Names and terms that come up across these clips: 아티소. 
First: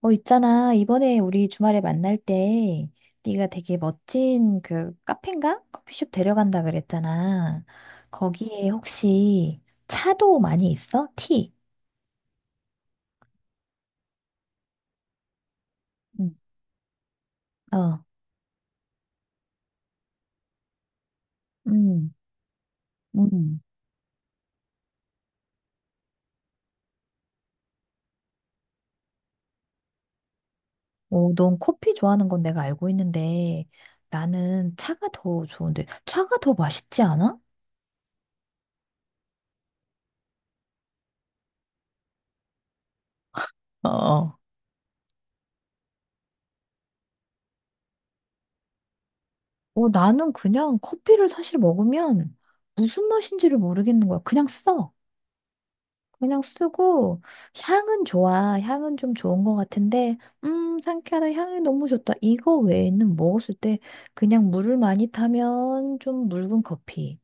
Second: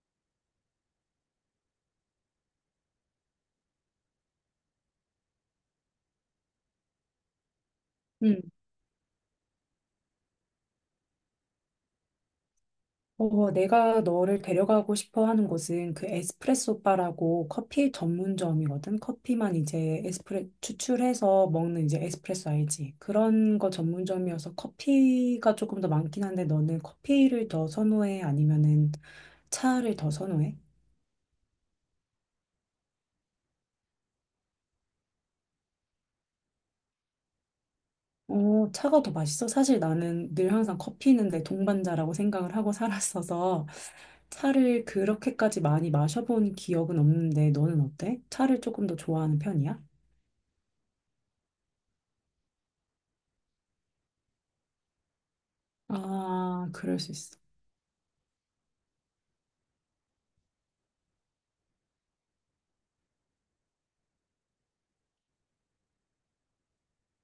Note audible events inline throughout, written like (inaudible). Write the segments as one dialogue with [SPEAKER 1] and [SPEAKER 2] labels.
[SPEAKER 1] 어, 있잖아. 이번에 우리 주말에 만날 때 네가 되게 멋진 그 카페인가? 커피숍 데려간다 그랬잖아.
[SPEAKER 2] 음.
[SPEAKER 1] 거기에 혹시 차도 많이 있어? 티?
[SPEAKER 2] 어, 내가 너를 데려가고 싶어 하는 곳은 그
[SPEAKER 1] 응.
[SPEAKER 2] 에스프레소 바라고 커피
[SPEAKER 1] 어.
[SPEAKER 2] 전문점이거든. 커피만 이제 에스프레 추출해서 먹는 이제
[SPEAKER 1] 음,
[SPEAKER 2] 에스프레소 알지? 그런
[SPEAKER 1] 음.
[SPEAKER 2] 거 전문점이어서 커피가 조금 더 많긴 한데 너는 커피를 더 선호해? 아니면은 차를 더 선호해?
[SPEAKER 1] 어, 넌 커피 좋아하는 건 내가 알고 있는데 나는 차가 더 좋은데 차가 더 맛있지 않아?
[SPEAKER 2] 어, 차가 더 맛있어? 사실 나는 늘 항상 커피는 내 동반자라고 생각을 하고 살았어서
[SPEAKER 1] 어, 어.
[SPEAKER 2] 차를 그렇게까지 많이 마셔본 기억은 없는데 너는 어때? 차를 조금 더 좋아하는 편이야?
[SPEAKER 1] 어, 나는 그냥 커피를 사실 먹으면 무슨 맛인지를 모르겠는 거야. 그냥 써. 그냥
[SPEAKER 2] 아, 그럴 수
[SPEAKER 1] 쓰고
[SPEAKER 2] 있어.
[SPEAKER 1] 향은 좋아. 향은 좀 좋은 것 같은데 상쾌하다. 향이 너무 좋다. 이거 외에는 먹었을 때 그냥 물을 많이 타면 좀 묽은 커피.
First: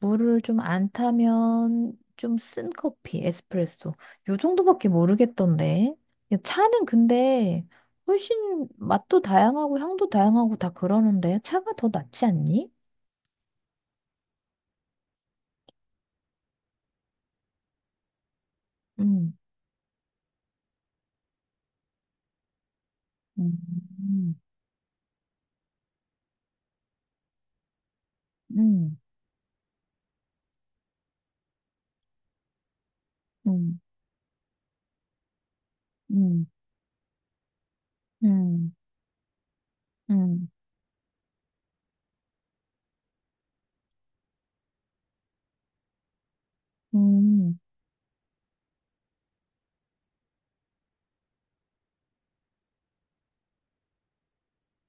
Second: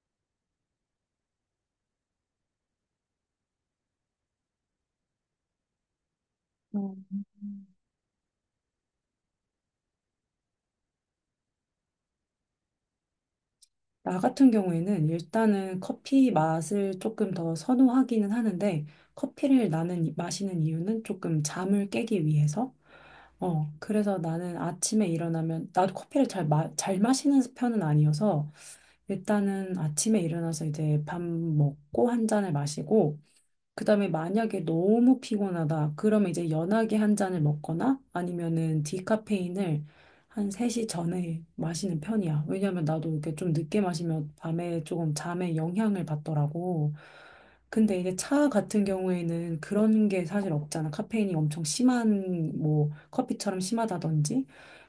[SPEAKER 1] 물을 좀 안 타면 좀 쓴 커피, 에스프레소. 요 정도밖에 모르겠던데. 야, 차는
[SPEAKER 2] 어.
[SPEAKER 1] 근데 훨씬 맛도 다양하고 향도 다양하고 다 그러는데 차가 더 낫지 않니?
[SPEAKER 2] 나 같은 경우에는 일단은 커피 맛을 조금 더 선호하기는 하는데
[SPEAKER 1] 음.
[SPEAKER 2] 커피를 나는 마시는 이유는 조금 잠을 깨기 위해서. 어, 그래서
[SPEAKER 1] 음.
[SPEAKER 2] 나는 아침에 일어나면 나도 커피를 잘 마시는 편은 아니어서
[SPEAKER 1] 음.
[SPEAKER 2] 일단은 아침에 일어나서 이제 밥 먹고 한 잔을 마시고
[SPEAKER 1] 음.
[SPEAKER 2] 그다음에 만약에 너무 피곤하다. 그러면
[SPEAKER 1] 음.
[SPEAKER 2] 이제 연하게 한 잔을 먹거나
[SPEAKER 1] 음. 음.
[SPEAKER 2] 아니면은 디카페인을
[SPEAKER 1] 음.
[SPEAKER 2] 한 3시 전에 마시는 편이야. 왜냐면 나도 이렇게 좀 늦게 마시면 밤에 조금 잠에 영향을 받더라고.
[SPEAKER 1] 음,
[SPEAKER 2] 근데 이제 차 같은 경우에는 그런 게 사실 없잖아. 카페인이 엄청 심한 뭐 커피처럼 심하다든지.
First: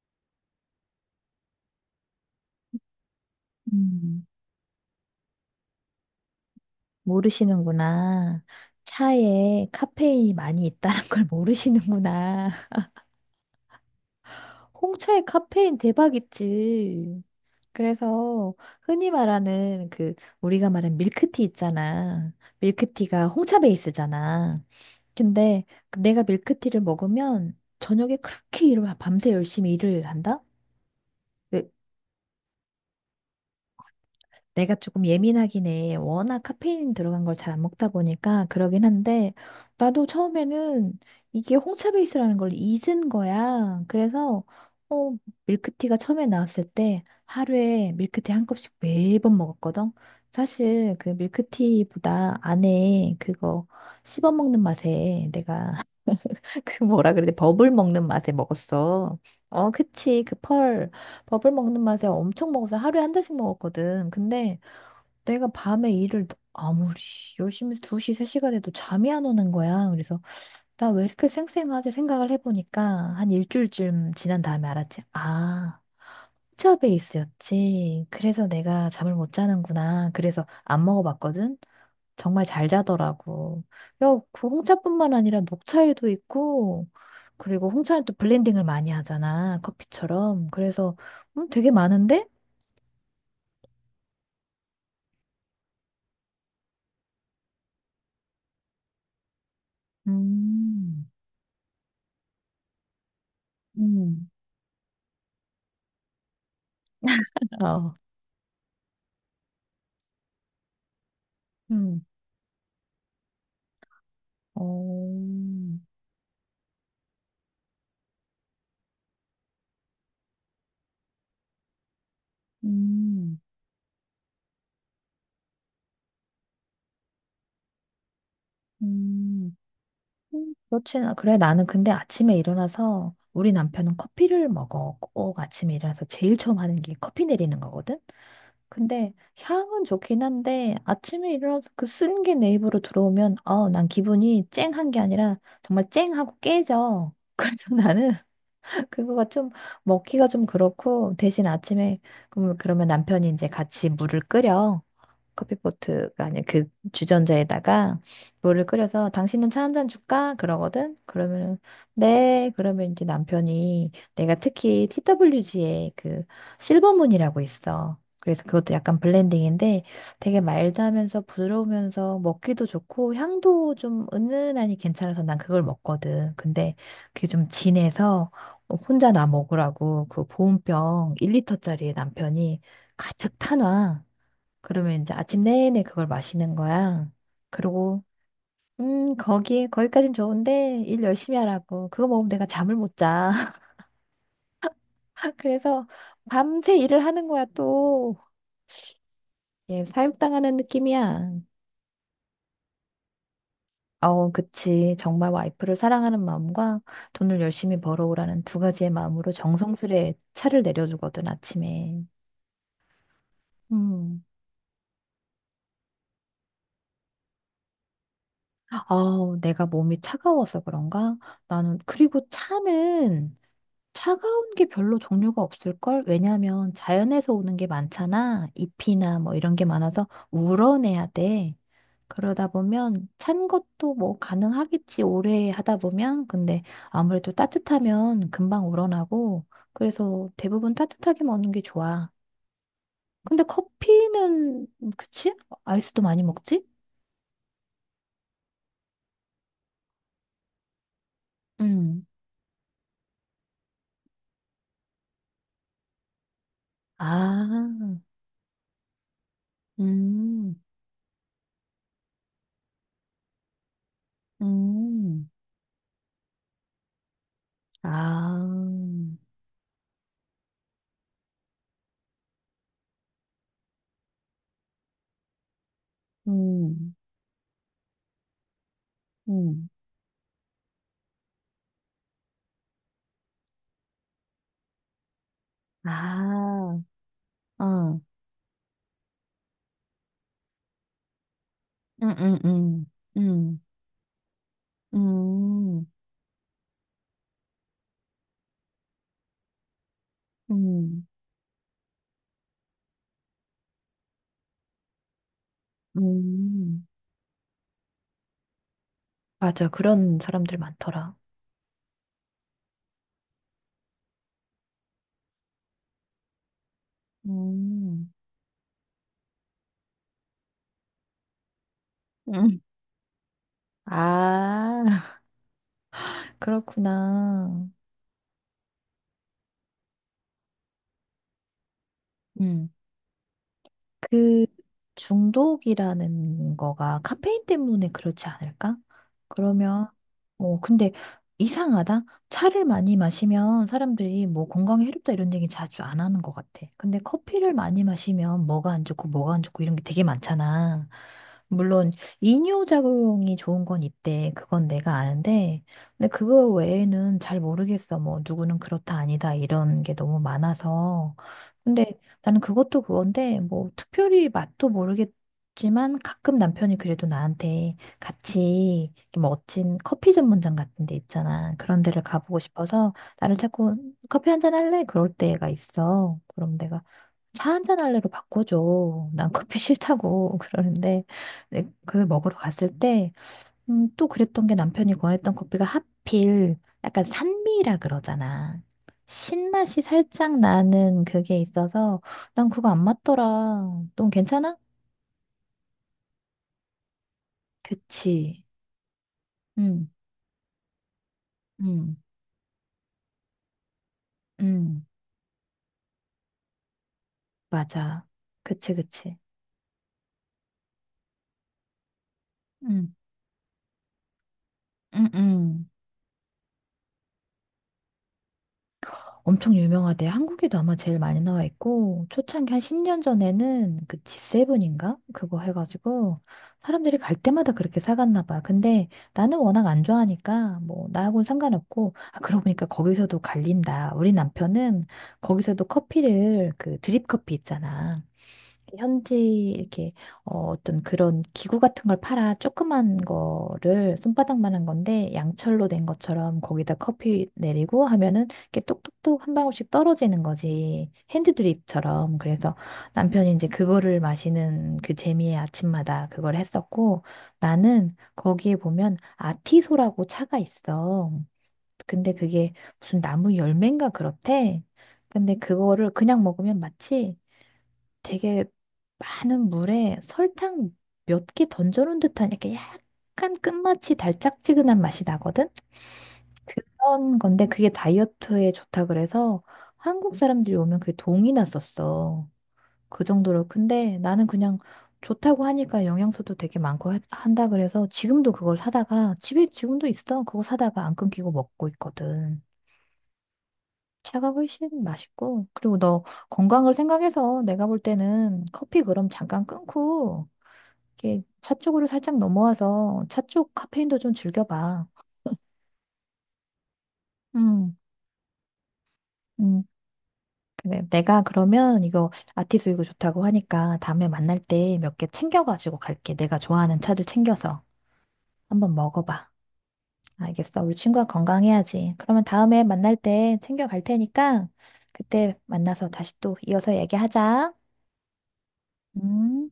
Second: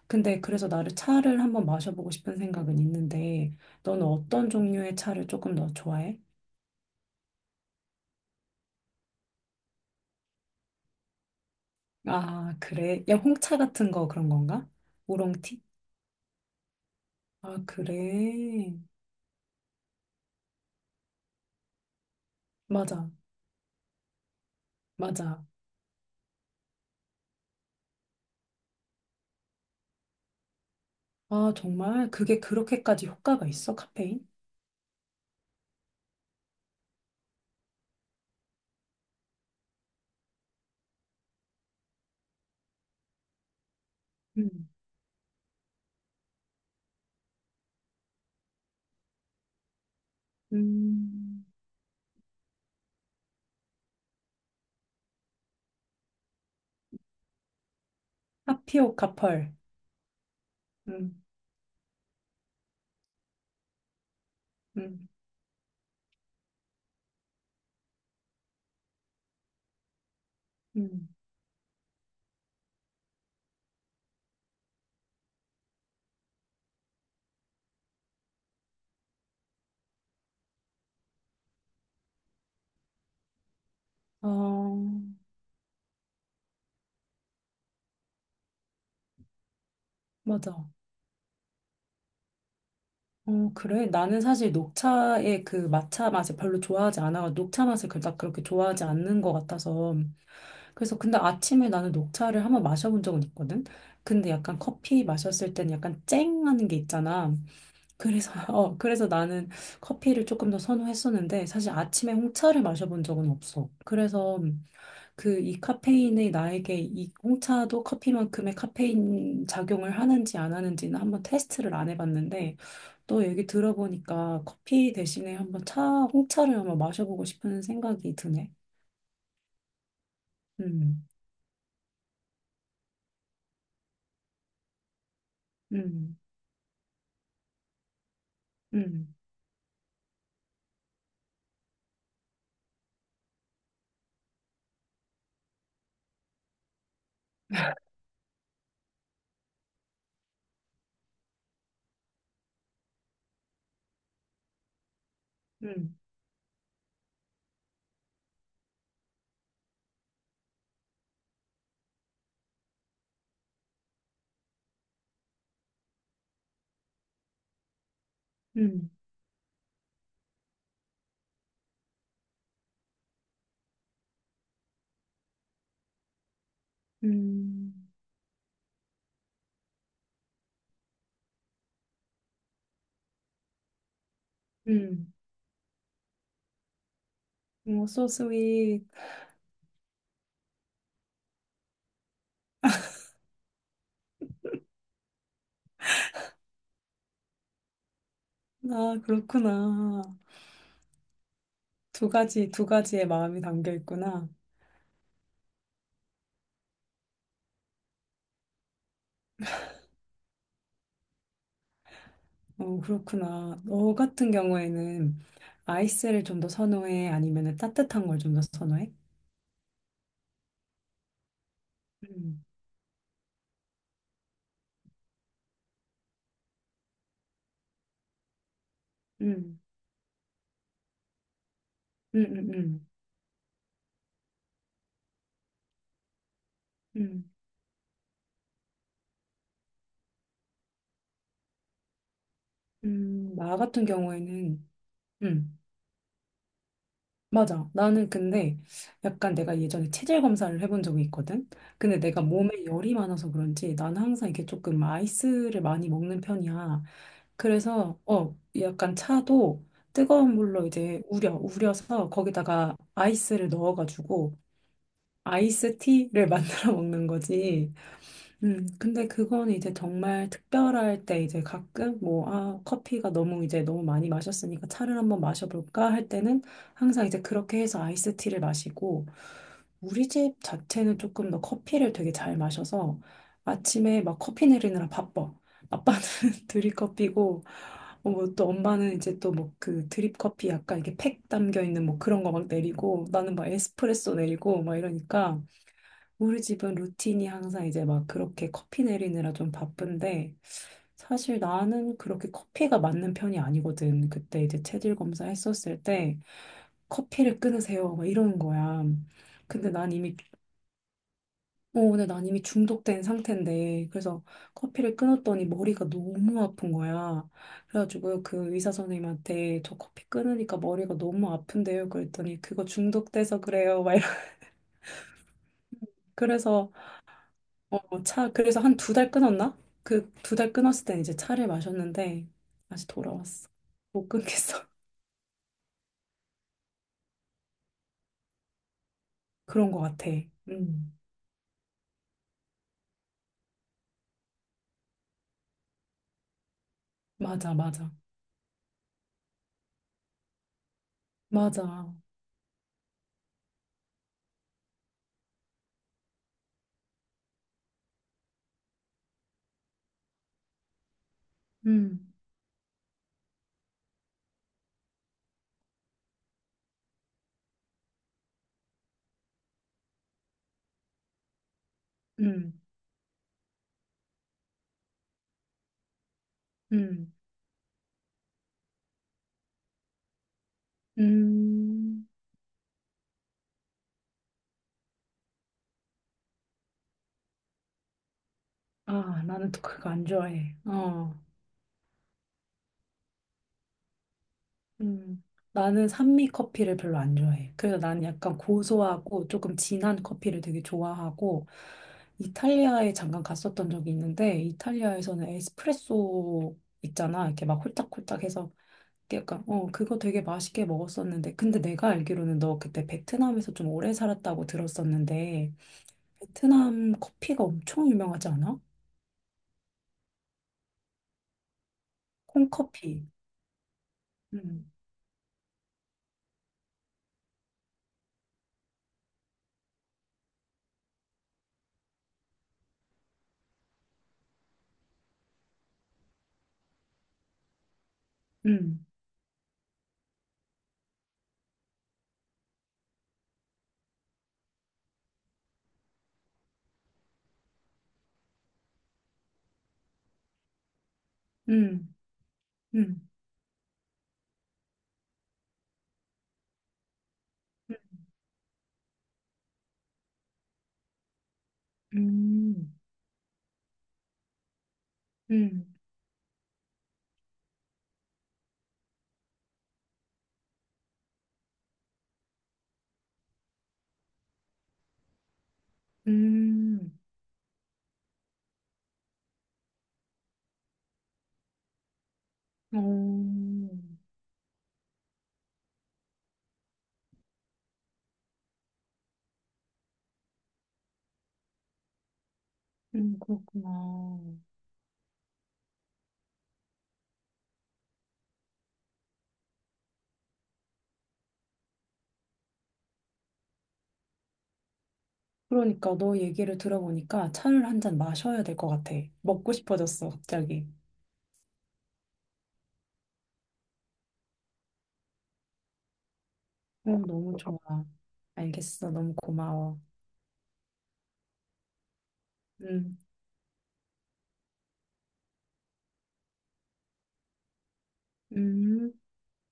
[SPEAKER 2] 근데 그래서 나를 차를 한번 마셔보고 싶은 생각은 있는데 너는
[SPEAKER 1] 음,
[SPEAKER 2] 어떤 종류의 차를 조금 더 좋아해?
[SPEAKER 1] 모르시는구나. 차에 카페인이 많이 있다는 걸 모르시는구나.
[SPEAKER 2] 아, 그래. 야, 홍차 같은 거 그런 건가?
[SPEAKER 1] (laughs) 홍차에
[SPEAKER 2] 우롱티?
[SPEAKER 1] 카페인 대박이지.
[SPEAKER 2] 아,
[SPEAKER 1] 그래서
[SPEAKER 2] 그래.
[SPEAKER 1] 흔히 말하는 그 우리가 말하는 밀크티 있잖아.
[SPEAKER 2] 맞아,
[SPEAKER 1] 밀크티가 홍차 베이스잖아.
[SPEAKER 2] 맞아.
[SPEAKER 1] 근데 내가 밀크티를 먹으면 저녁에 그렇게 일을 밤새 열심히 일을 한다?
[SPEAKER 2] 아,
[SPEAKER 1] 왜-
[SPEAKER 2] 정말 그게 그렇게까지 효과가 있어, 카페인?
[SPEAKER 1] 내가 조금 예민하긴 해. 워낙 카페인 들어간 걸 잘 안 먹다 보니까 그러긴 한데, 나도 처음에는 이게 홍차 베이스라는 걸 잊은 거야. 그래서,
[SPEAKER 2] 음,
[SPEAKER 1] 어, 밀크티가 처음에 나왔을 때 하루에 밀크티 한 컵씩 매번 먹었거든. 사실 그
[SPEAKER 2] 음,
[SPEAKER 1] 밀크티보다 안에 그거 씹어 먹는 맛에 내가 (laughs) 그 뭐라 그래, 버블 먹는 맛에
[SPEAKER 2] 카피오
[SPEAKER 1] 먹었어.
[SPEAKER 2] 카펄.
[SPEAKER 1] 어, 그치. 그 펄,
[SPEAKER 2] 음,
[SPEAKER 1] 버블 먹는 맛에 엄청 먹어서 하루에 한 잔씩 먹었거든. 근데
[SPEAKER 2] 음,
[SPEAKER 1] 내가 밤에 일을 아무리 열심히 2시, 3시가 돼도 잠이 안 오는 거야. 그래서 나 왜
[SPEAKER 2] 음.
[SPEAKER 1] 이렇게 쌩쌩하지 생각을 해보니까 한 일주일쯤 지난 다음에 알았지. 아, 홍차 베이스였지. 그래서 내가 잠을 못 자는구나. 그래서 안 먹어봤거든. 정말 잘 자더라고. 야, 그
[SPEAKER 2] 어,
[SPEAKER 1] 홍차뿐만 아니라 녹차에도 있고, 그리고 홍차는 또 블렌딩을 많이 하잖아. 커피처럼.
[SPEAKER 2] 맞아.
[SPEAKER 1] 그래서 되게 많은데?
[SPEAKER 2] 어, 그래? 나는 사실 녹차의 그 matcha 맛을 별로 좋아하지 않아. 녹차 맛을 그닥 그렇게 좋아하지 않는 것 같아서. 그래서
[SPEAKER 1] 음,
[SPEAKER 2] 근데 아침에 나는 녹차를 한번 마셔본 적은 있거든?
[SPEAKER 1] 음,
[SPEAKER 2] 근데 약간 커피 마셨을 때는 약간 쨍하는 게 있잖아.
[SPEAKER 1] 어,
[SPEAKER 2] 그래서, (laughs) 어, 그래서 나는 커피를 조금 더 선호했었는데 사실
[SPEAKER 1] 음.
[SPEAKER 2] 아침에 홍차를 마셔본 적은 없어. 그래서
[SPEAKER 1] 어,
[SPEAKER 2] 그 이 카페인이 나에게 이 홍차도 커피만큼의 카페인 작용을 하는지 안 하는지는 한번 테스트를 안 해봤는데 너
[SPEAKER 1] 음,
[SPEAKER 2] 얘기 들어보니까 커피 대신에 한번 차, 홍차를 한번 마셔보고 싶은 생각이 드네.
[SPEAKER 1] 음,
[SPEAKER 2] 음,
[SPEAKER 1] 그래, 나는 근데 아침에 일어나서 우리 남편은 커피를 먹어. 꼭 아침에 일어나서
[SPEAKER 2] 음,
[SPEAKER 1] 제일 처음 하는 게 커피 내리는 거거든? 근데
[SPEAKER 2] 음,
[SPEAKER 1] 향은 좋긴 한데 아침에 일어나서 그 쓴 게 내 입으로 들어오면, 난 기분이 쨍한 게 아니라 정말 쨍하고 깨져. (laughs) 그래서 나는 (laughs) 그거가 좀 먹기가 좀 그렇고 대신 아침에 그러면 남편이 이제 같이 물을 끓여.
[SPEAKER 2] 음,
[SPEAKER 1] 커피포트가 아닌 그 주전자에다가 물을 끓여서 당신은 차 한 잔 줄까? 그러거든. 그러면은 네. 그러면 이제 남편이 내가 특히 TWG에 그 실버문이라고 있어. 그래서 그것도
[SPEAKER 2] 음,
[SPEAKER 1] 약간 블렌딩인데 되게 마일드하면서 부드러우면서 먹기도 좋고 향도 좀 은은하니 괜찮아서 난 그걸 먹거든. 근데 그게 좀
[SPEAKER 2] 음,
[SPEAKER 1] 진해서 혼자 나 먹으라고 그 보온병 1리터짜리 남편이 가득 타놔. 그러면 이제
[SPEAKER 2] 음.
[SPEAKER 1] 아침 내내 그걸 마시는 거야.
[SPEAKER 2] 어,
[SPEAKER 1] 그리고
[SPEAKER 2] so sweet.
[SPEAKER 1] 거기까진 좋은데 일 열심히 하라고. 그거 먹으면 내가 잠을 못 자. (laughs) 그래서 밤새 일을 하는 거야 또.
[SPEAKER 2] 아,
[SPEAKER 1] 얘
[SPEAKER 2] 그렇구나.
[SPEAKER 1] 사육당하는 느낌이야.
[SPEAKER 2] 두 가지의 마음이 담겨 있구나.
[SPEAKER 1] 어, 그치. 정말 와이프를 사랑하는 마음과 돈을 열심히 벌어오라는 두 가지의 마음으로 정성스레 차를 내려주거든, 아침에.
[SPEAKER 2] 어, 그렇구나. 너
[SPEAKER 1] 음.
[SPEAKER 2] 같은 경우에는 아이스를 좀 더 선호해? 아니면 따뜻한 걸 좀 더 선호해?
[SPEAKER 1] 아우, 내가 몸이 차가워서 그런가? 나는, 그리고
[SPEAKER 2] 음,
[SPEAKER 1] 차는 차가운 게 별로 종류가 없을걸? 왜냐면 자연에서 오는 게 많잖아. 잎이나 뭐 이런
[SPEAKER 2] 음,
[SPEAKER 1] 게 많아서 우러내야 돼.
[SPEAKER 2] 음,
[SPEAKER 1] 그러다
[SPEAKER 2] 음, 음,
[SPEAKER 1] 보면 찬 것도 뭐 가능하겠지. 오래 하다 보면. 근데
[SPEAKER 2] 음.
[SPEAKER 1] 아무래도 따뜻하면 금방 우러나고. 그래서 대부분 따뜻하게 먹는 게 좋아. 근데
[SPEAKER 2] 나 같은
[SPEAKER 1] 커피는,
[SPEAKER 2] 경우에는,
[SPEAKER 1] 그치?
[SPEAKER 2] 음.
[SPEAKER 1] 아이스도 많이 먹지?
[SPEAKER 2] 맞아. 나는 근데 약간 내가 예전에 체질 검사를 해본 적이 있거든. 근데
[SPEAKER 1] 음.
[SPEAKER 2] 내가 몸에 열이 많아서 그런지 나는 항상 이게 조금 아이스를 많이 먹는 편이야. 그래서
[SPEAKER 1] 아,
[SPEAKER 2] 어 약간 차도 뜨거운
[SPEAKER 1] 음,
[SPEAKER 2] 물로 이제 우려서 거기다가 아이스를 넣어가지고
[SPEAKER 1] 음,
[SPEAKER 2] 아이스티를 (laughs) 만들어 먹는 거지.
[SPEAKER 1] 아,
[SPEAKER 2] 근데 그건 이제 정말 특별할 때 이제 가끔 뭐, 아, 커피가 너무 이제 너무 많이 마셨으니까 차를 한번 마셔볼까 할 때는
[SPEAKER 1] 음,
[SPEAKER 2] 항상 이제 그렇게 해서 아이스티를 마시고
[SPEAKER 1] 음.
[SPEAKER 2] 우리 집 자체는 조금 더 커피를 되게 잘 마셔서 아침에 막 커피 내리느라 바빠. 아빠는 (laughs)
[SPEAKER 1] 아,
[SPEAKER 2] 드립커피고
[SPEAKER 1] 어, 응,
[SPEAKER 2] 뭐 또 엄마는 이제 또 뭐 그 드립커피 약간 이렇게 팩 담겨 있는 뭐
[SPEAKER 1] 응,
[SPEAKER 2] 그런 거 막
[SPEAKER 1] 응,
[SPEAKER 2] 내리고 나는 막
[SPEAKER 1] 응,
[SPEAKER 2] 에스프레소 내리고 막 이러니까
[SPEAKER 1] 응,
[SPEAKER 2] 우리 집은 루틴이 항상 이제 막 그렇게 커피 내리느라 좀 바쁜데,
[SPEAKER 1] 응,
[SPEAKER 2] 사실 나는 그렇게 커피가 맞는 편이 아니거든. 그때 이제 체질 검사 했었을 때,
[SPEAKER 1] 응.
[SPEAKER 2] 커피를 끊으세요. 막 이러는 거야.
[SPEAKER 1] 맞아,
[SPEAKER 2] 근데 난 이미,
[SPEAKER 1] 그런 사람들 많더라.
[SPEAKER 2] 어, 근데 난 이미 중독된 상태인데, 그래서 커피를 끊었더니 머리가 너무 아픈 거야.
[SPEAKER 1] 응,
[SPEAKER 2] 그래가지고 그 의사 선생님한테 저 커피 끊으니까 머리가 너무 아픈데요. 그랬더니
[SPEAKER 1] 응.
[SPEAKER 2] 그거 중독돼서 그래요.
[SPEAKER 1] 아, (laughs)
[SPEAKER 2] 그래서
[SPEAKER 1] 그렇구나.
[SPEAKER 2] 어, 차, 그래서 한 두 달 끊었나? 그 두 달 끊었을 땐 이제 차를 마셨는데
[SPEAKER 1] 응.
[SPEAKER 2] 다시 돌아왔어. 못
[SPEAKER 1] 그
[SPEAKER 2] 끊겠어.
[SPEAKER 1] 중독이라는 거가 카페인 때문에 그렇지 않을까?
[SPEAKER 2] (laughs) 그런 것
[SPEAKER 1] 그러면
[SPEAKER 2] 같아.
[SPEAKER 1] 뭐 근데
[SPEAKER 2] 음,
[SPEAKER 1] 이상하다. 차를 많이 마시면 사람들이 뭐 건강에 해롭다 이런 얘기 자주 안 하는 것 같아. 근데 커피를
[SPEAKER 2] 맞아,
[SPEAKER 1] 많이
[SPEAKER 2] 맞아,
[SPEAKER 1] 마시면 뭐가 안 좋고 뭐가 안 좋고 이런 게 되게 많잖아. 물론
[SPEAKER 2] 맞아.
[SPEAKER 1] 이뇨작용이 좋은 건 있대. 그건 내가 아는데 근데 그거 외에는 잘 모르겠어. 뭐 누구는 그렇다 아니다 이런 게 너무 많아서. 근데
[SPEAKER 2] 음,
[SPEAKER 1] 나는 그것도 그건데, 뭐, 특별히 맛도 모르겠지만, 가끔 남편이 그래도 나한테 같이 이렇게 뭐 멋진 커피 전문점 같은 데 있잖아. 그런 데를 가보고
[SPEAKER 2] 음,
[SPEAKER 1] 싶어서, 나를 자꾸 커피 한잔 할래? 그럴 때가 있어. 그럼 내가
[SPEAKER 2] 음,
[SPEAKER 1] 차 한잔 할래로 바꿔줘. 난 커피 싫다고. (laughs) 그러는데, 그
[SPEAKER 2] 음.
[SPEAKER 1] 먹으러 갔을 때, 또 그랬던 게 남편이 권했던 커피가 하필 약간 산미라 그러잖아.
[SPEAKER 2] 아, 나는 또
[SPEAKER 1] 신맛이
[SPEAKER 2] 그거 안
[SPEAKER 1] 살짝
[SPEAKER 2] 좋아해.
[SPEAKER 1] 나는
[SPEAKER 2] 어,
[SPEAKER 1] 그게 있어서 난 그거 안 맞더라. 넌 괜찮아?
[SPEAKER 2] 음, 나는 산미 커피를 별로 안 좋아해. 그래서 나는 약간
[SPEAKER 1] 그치.
[SPEAKER 2] 고소하고 조금
[SPEAKER 1] 응,
[SPEAKER 2] 진한 커피를 되게 좋아하고
[SPEAKER 1] 응,
[SPEAKER 2] 이탈리아에 잠깐 갔었던 적이 있는데
[SPEAKER 1] 응.
[SPEAKER 2] 이탈리아에서는 에스프레소 있잖아. 이렇게 막
[SPEAKER 1] 맞아.
[SPEAKER 2] 홀짝홀짝해서
[SPEAKER 1] 그치, 그치.
[SPEAKER 2] 약간 어 그거 되게 맛있게 먹었었는데 근데 내가 알기로는 너 그때
[SPEAKER 1] 응,
[SPEAKER 2] 베트남에서 좀 오래 살았다고
[SPEAKER 1] 응,
[SPEAKER 2] 들었었는데
[SPEAKER 1] 응.
[SPEAKER 2] 베트남 커피가 엄청 유명하지 않아?
[SPEAKER 1] 엄청 유명하대. 한국에도 아마 제일 많이 나와 있고, 초창기 한 10년
[SPEAKER 2] 콩커피.
[SPEAKER 1] 전에는 그
[SPEAKER 2] 음,
[SPEAKER 1] G7인가? 그거 해가지고, 사람들이 갈 때마다 그렇게 사갔나 봐. 근데 나는 워낙 안 좋아하니까, 뭐, 나하고는 상관없고, 아, 그러고 보니까 거기서도 갈린다. 우리 남편은 거기서도 커피를, 그 드립 커피 있잖아.
[SPEAKER 2] 음,
[SPEAKER 1] 현지 이렇게 어떤 그런 기구 같은 걸 팔아 조그만 거를 손바닥만한 건데 양철로 된 것처럼 거기다 커피 내리고 하면은 이렇게 똑똑똑 한 방울씩 떨어지는 거지
[SPEAKER 2] 음,
[SPEAKER 1] 핸드드립처럼 그래서
[SPEAKER 2] 음,
[SPEAKER 1] 남편이 이제 그거를 마시는 그 재미에 아침마다 그걸 했었고 나는 거기에 보면 아티소라고 차가 있어
[SPEAKER 2] 음,
[SPEAKER 1] 근데 그게
[SPEAKER 2] 음,
[SPEAKER 1] 무슨 나무 열매인가 그렇대 근데
[SPEAKER 2] 음.
[SPEAKER 1] 그거를 그냥 먹으면 마치 되게 많은 물에 설탕 몇 개 던져놓은 듯한 이렇게 약간 끝맛이 달짝지근한 맛이 나거든?
[SPEAKER 2] 음.
[SPEAKER 1] 그런 건데 그게 다이어트에 좋다 그래서 한국 사람들이 오면 그게 동이 났었어. 그 정도로. 근데
[SPEAKER 2] 음,
[SPEAKER 1] 나는 그냥 좋다고 하니까 영양소도 되게 많고 한다 그래서 지금도 그걸 사다가 집에 지금도 있어. 그거 사다가 안 끊기고 먹고 있거든. 차가
[SPEAKER 2] 그렇구나.
[SPEAKER 1] 훨씬 맛있고 그리고 너 건강을 생각해서 내가 볼 때는 커피 그럼 잠깐 끊고 이렇게 차 쪽으로 살짝 넘어와서 차 쪽 카페인도 좀 즐겨봐.
[SPEAKER 2] 그러니까 너 얘기를 들어보니까 차를
[SPEAKER 1] 음,
[SPEAKER 2] 한 잔 마셔야 될 것 같아. 먹고
[SPEAKER 1] 음.
[SPEAKER 2] 싶어졌어, 갑자기.
[SPEAKER 1] 그래. 내가 그러면 이거 아티수 이거 좋다고 하니까 다음에 만날 때 몇 개 챙겨가지고 갈게. 내가 좋아하는
[SPEAKER 2] 어,
[SPEAKER 1] 차들
[SPEAKER 2] 너무 좋아.
[SPEAKER 1] 챙겨서 한번
[SPEAKER 2] 알겠어. 너무
[SPEAKER 1] 먹어봐.
[SPEAKER 2] 고마워.
[SPEAKER 1] 알겠어. 우리 친구가 건강해야지. 그러면 다음에 만날
[SPEAKER 2] 음,
[SPEAKER 1] 때 챙겨갈 테니까 그때 만나서 다시 또 이어서 얘기하자.
[SPEAKER 2] 음.
[SPEAKER 1] 음.